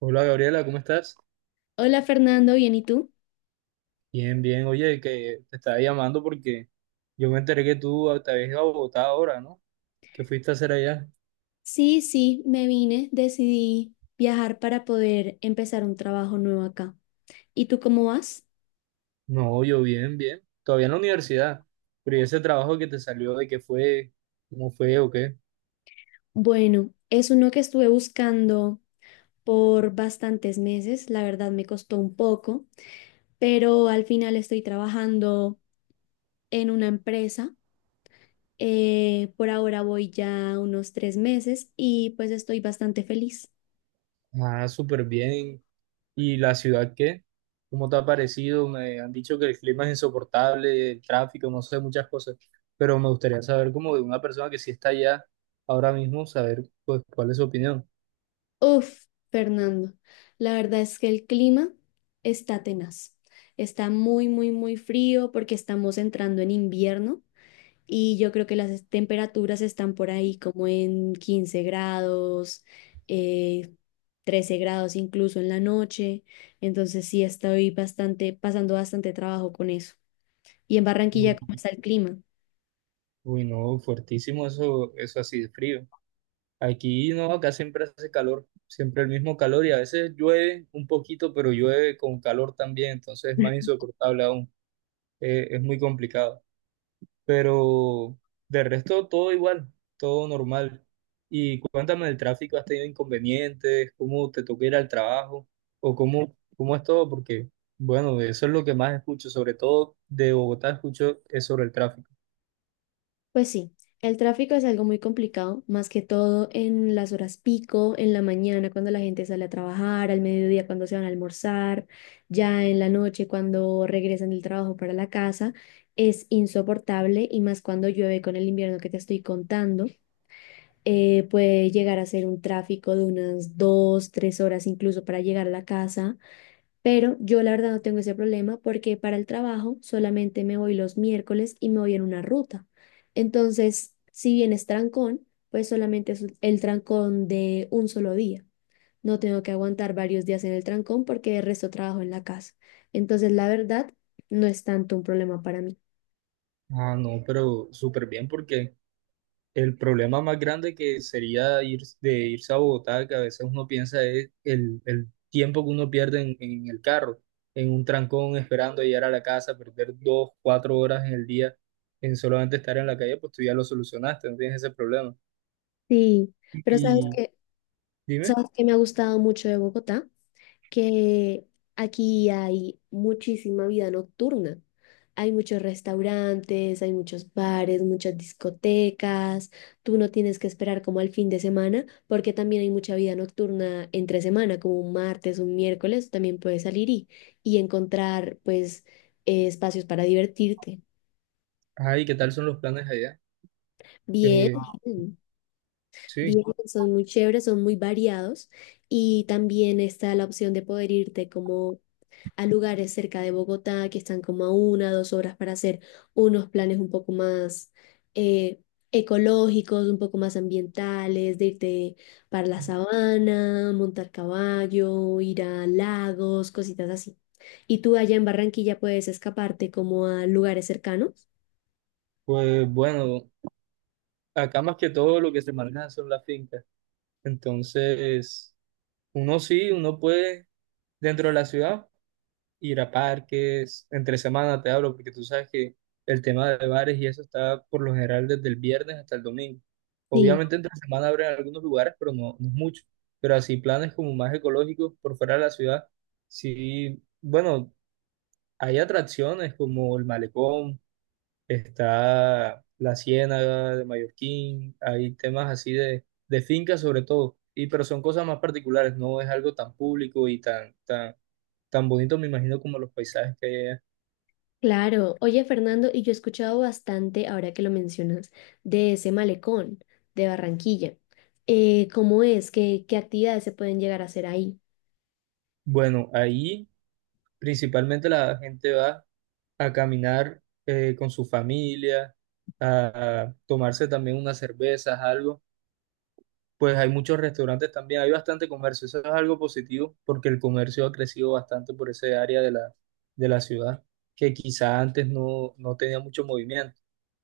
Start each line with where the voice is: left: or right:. right: Hola Gabriela, ¿cómo estás?
left: Hola Fernando, ¿bien y tú?
right: Bien, bien. Oye, que te estaba llamando porque yo me enteré que tú te habías ido a Bogotá ahora, ¿no? ¿Qué fuiste a hacer allá?
left: Sí, sí, me vine, decidí viajar para poder empezar un trabajo nuevo acá. ¿Y tú cómo vas?
right: No, yo bien, bien. Todavía en la universidad. Pero ¿y ese trabajo que te salió, de qué fue? ¿Cómo fue o qué?
left: Bueno, es uno que estuve buscando por bastantes meses, la verdad me costó un poco, pero al final estoy trabajando en una empresa. Por ahora voy ya unos 3 meses y pues estoy bastante feliz.
right: Ah, súper bien. ¿Y la ciudad qué? ¿Cómo te ha parecido? Me han dicho que el clima es insoportable, el tráfico, no sé, muchas cosas. Pero me gustaría saber como de una persona que sí está allá ahora mismo, saber pues cuál es su opinión.
left: Uf, Fernando, la verdad es que el clima está tenaz. Está muy, muy, muy frío porque estamos entrando en invierno y yo creo que las temperaturas están por ahí como en 15 grados, eh, 13 grados incluso en la noche. Entonces sí estoy pasando bastante trabajo con eso. ¿Y en Barranquilla cómo está el clima?
right: Uy, no, fuertísimo eso, eso así de frío. Aquí no, acá siempre hace calor, siempre el mismo calor y a veces llueve un poquito, pero llueve con calor también, entonces es más insoportable aún. Es muy complicado. Pero de resto todo igual, todo normal. Y cuéntame del tráfico, ¿has tenido inconvenientes? ¿Cómo te toca ir al trabajo? ¿O cómo, cómo es todo? Porque, bueno, eso es lo que más escucho, sobre todo de Bogotá escucho es sobre el tráfico.
left: Pues sí, el tráfico es algo muy complicado, más que todo en las horas pico, en la mañana cuando la gente sale a trabajar, al mediodía cuando se van a almorzar, ya en la noche cuando regresan del trabajo para la casa, es insoportable y más cuando llueve con el invierno que te estoy contando, puede llegar a ser un tráfico de unas dos, tres horas incluso para llegar a la casa. Pero yo la verdad no tengo ese problema porque para el trabajo solamente me voy los miércoles y me voy en una ruta. Entonces, si bien es trancón, pues solamente es el trancón de un solo día. No tengo que aguantar varios días en el trancón porque el resto trabajo en la casa. Entonces, la verdad, no es tanto un problema para mí.
right: Ah, no, pero súper bien porque... el problema más grande que sería ir, de irse a Bogotá, que a veces uno piensa es el tiempo que uno pierde en el carro, en un trancón esperando llegar a la casa, perder dos, cuatro horas en el día en solamente estar en la calle, pues tú ya lo solucionaste, no tienes ese problema.
left: Sí, pero
right: Y dime,
left: ¿Sabes que me ha gustado mucho de Bogotá? Que aquí hay muchísima vida nocturna. Hay muchos restaurantes, hay muchos bares, muchas discotecas. Tú no tienes que esperar como al fin de semana, porque también hay mucha vida nocturna entre semana, como un martes, un miércoles, también puedes salir y, encontrar pues espacios para divertirte.
right: ay, ¿qué tal son los planes allá?
left: Bien,
right: Eh,
left: bien, bien,
right: sí,
left: son muy chéveres, son muy variados y también está la opción de poder irte como a lugares cerca de Bogotá que están como a una, dos horas para hacer unos planes un poco más eh, ecológicos, un poco más ambientales, de irte para la sabana, montar caballo, ir a lagos, cositas así. ¿Y tú allá en Barranquilla puedes escaparte como a lugares cercanos?
right: pues bueno, acá más que todo lo que se maneja son las fincas. Entonces, uno sí, uno puede dentro de la ciudad ir a parques, entre semana te hablo, porque tú sabes que el tema de bares y eso está por lo general desde el viernes hasta el domingo.
left: Sí,
right: Obviamente entre semana abren algunos lugares, pero no, no es mucho. Pero así planes como más ecológicos por fuera de la ciudad, sí, bueno, hay atracciones como el Malecón, está la Ciénaga de Mallorquín, hay temas así de fincas sobre todo. Y, pero son cosas más particulares, no es algo tan público y tan, tan, tan bonito, me imagino, como los paisajes que hay.
left: claro. Oye, Fernando, y yo he escuchado bastante, ahora que lo mencionas, de ese malecón de Barranquilla. ¿Cómo es? ¿Qué, qué actividades se pueden llegar a hacer ahí?
right: Bueno, ahí principalmente la gente va a caminar con su familia, a tomarse también unas cervezas, algo. Pues hay muchos restaurantes también, hay bastante comercio. Eso es algo positivo porque el comercio ha crecido bastante por ese área de la ciudad que quizá antes no, no tenía mucho movimiento.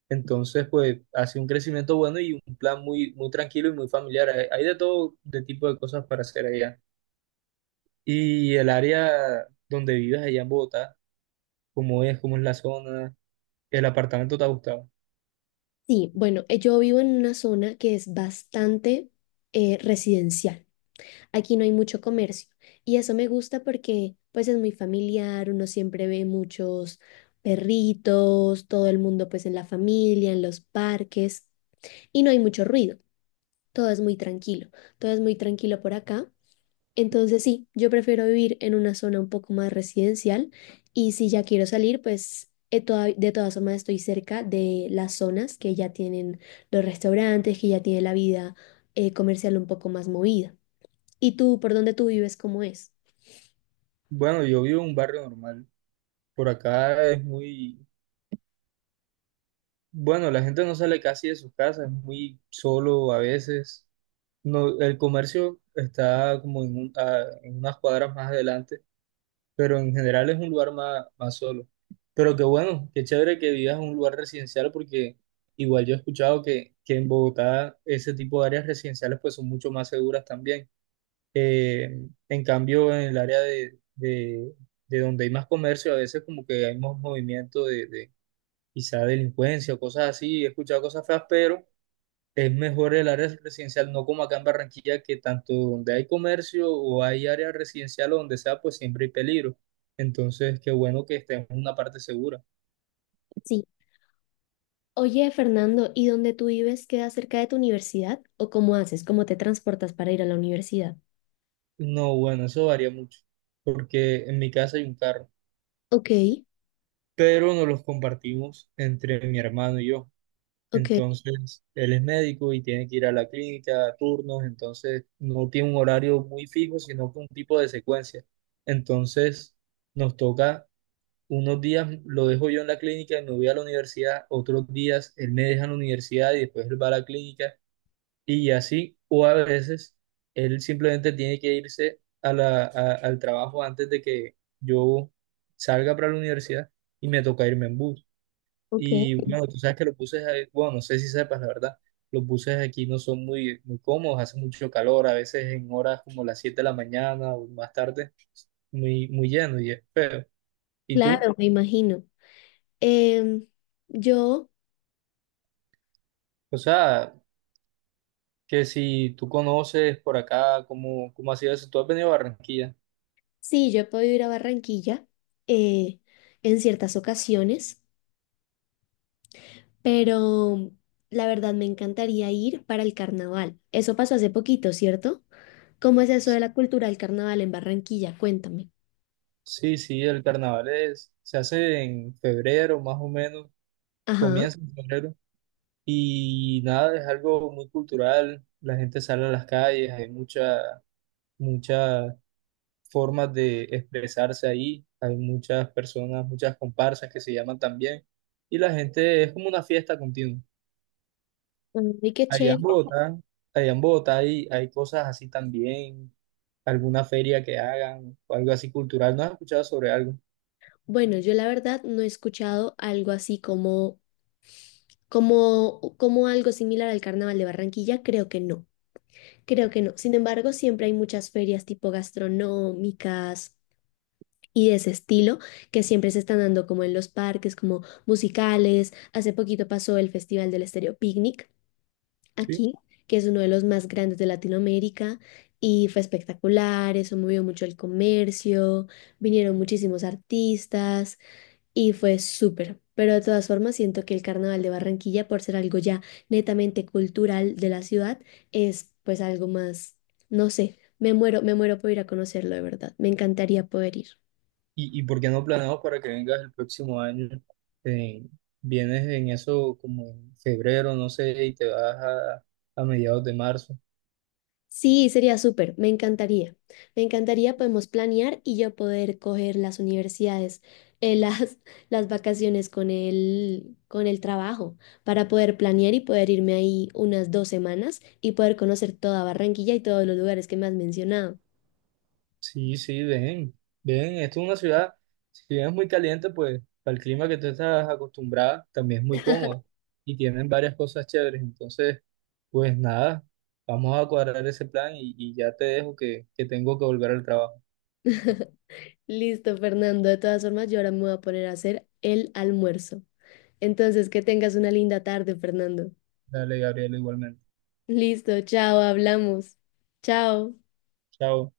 right: Entonces, pues ha sido un crecimiento bueno y un plan muy, muy tranquilo y muy familiar. Hay de todo de tipo de cosas para hacer allá. Y el área donde vives allá en Bogotá, cómo es la zona. ¿El apartamento te ha gustado?
left: Sí, bueno, yo vivo en una zona que es bastante residencial. Aquí no hay mucho comercio y eso me gusta porque pues es muy familiar, uno siempre ve muchos perritos, todo el mundo pues en la familia, en los parques y no hay mucho ruido. Todo es muy tranquilo, todo es muy tranquilo por acá. Entonces sí, yo prefiero vivir en una zona un poco más residencial y si ya quiero salir, pues de todas formas estoy cerca de las zonas que ya tienen los restaurantes, que ya tiene la vida comercial un poco más movida. ¿Y tú, por dónde tú vives, cómo es?
right: Bueno, yo vivo en un barrio normal. Por acá es muy... bueno, la gente no sale casi de sus casas, es muy solo a veces. No, el comercio está como en, en unas cuadras más adelante, pero en general es un lugar más, más solo. Pero qué bueno, qué chévere que vivas en un lugar residencial porque igual yo he escuchado que en Bogotá ese tipo de áreas residenciales pues son mucho más seguras también. En cambio, en el área de donde hay más comercio, a veces como que hay más movimiento de quizá delincuencia o cosas así. He escuchado cosas feas, pero es mejor el área residencial, no como acá en Barranquilla, que tanto donde hay comercio o hay área residencial o donde sea, pues siempre hay peligro. Entonces, qué bueno que estemos en una parte segura.
left: Sí. Oye, Fernando, ¿y dónde tú vives queda cerca de tu universidad? ¿O cómo haces? ¿Cómo te transportas para ir a la universidad?
right: No, bueno, eso varía mucho, porque en mi casa hay un carro,
left: Ok,
right: pero nos los compartimos entre mi hermano y yo.
left: ok,
right: Entonces, él es médico y tiene que ir a la clínica, a turnos, entonces no tiene un horario muy fijo, sino que un tipo de secuencia. Entonces, nos toca, unos días lo dejo yo en la clínica y me voy a la universidad, otros días él me deja en la universidad y después él va a la clínica y así, o a veces él simplemente tiene que irse a la, al trabajo antes de que yo salga para la universidad y me toca irme en bus. Y
left: ok.
right: bueno, tú sabes que los buses, bueno, no sé si sepas, la verdad, los buses aquí no son muy, muy cómodos, hace mucho calor, a veces en horas como las 7 de la mañana o más tarde, muy, muy lleno y es feo. ¿Y tú?
left: Claro, me imagino. Em, yo...
right: O sea, que si tú conoces por acá, ¿cómo, cómo ha sido eso? ¿Tú has venido a Barranquilla?
left: Sí, yo he podido ir a Barranquilla eh, en ciertas ocasiones, pero la verdad me encantaría ir para el carnaval. Eso pasó hace poquito, ¿cierto? ¿Cómo es eso de la cultura del carnaval en Barranquilla? Cuéntame.
right: Sí, sí, el carnaval es, se hace en febrero más o menos,
left: Ajá.
right: comienza en febrero y nada, es algo muy cultural, la gente sale a las calles, hay mucha, mucha formas de expresarse ahí. Hay muchas personas, muchas comparsas que se llaman también. Y la gente es como una fiesta continua.
left: Ay, qué
right: Allá en
left: chévere.
right: Bogotá, allá en Bogotá hay, hay cosas así también, alguna feria que hagan o algo así cultural. ¿No has escuchado sobre algo?
left: Bueno, yo la verdad no he escuchado algo así como, algo similar al carnaval de Barranquilla. Creo que no. Creo que no. Sin embargo, siempre hay muchas ferias tipo gastronómicas y de ese estilo que siempre se están dando como en los parques, como musicales. Hace poquito pasó el Festival del Estéreo Picnic
right: Sí.
left: aquí, que es uno de los más grandes de Latinoamérica y fue espectacular, eso movió mucho el comercio, vinieron muchísimos artistas y fue súper. Pero de todas formas siento que el Carnaval de Barranquilla, por ser algo ya netamente cultural de la ciudad, es pues algo más, no sé, me muero por ir a conocerlo de verdad. Me encantaría poder ir.
right: Y por qué no planeamos para que vengas el próximo año? Eh, Vienes en eso como en febrero, no sé, y te vas a mediados de marzo.
left: Sí, sería súper, me encantaría. Me encantaría, podemos planear y yo poder coger las universidades, las, las vacaciones con el, trabajo, para poder planear y poder irme ahí unas 2 semanas y poder conocer toda Barranquilla y todos los lugares que me has mencionado.
right: Sí, sí, ven, ven, esto es una ciudad, si bien es muy caliente, pues para el clima que tú estás acostumbrada, también es muy cómodo y tienen varias cosas chéveres. Entonces, pues nada, vamos a cuadrar ese plan y ya te dejo que tengo que volver al trabajo.
left: Listo, Fernando. De todas formas, yo ahora me voy a poner a hacer el almuerzo. Entonces, que tengas una linda tarde, Fernando.
right: Dale, Gabriela, igualmente.
left: Listo, chao, hablamos. Chao.
right: Chao.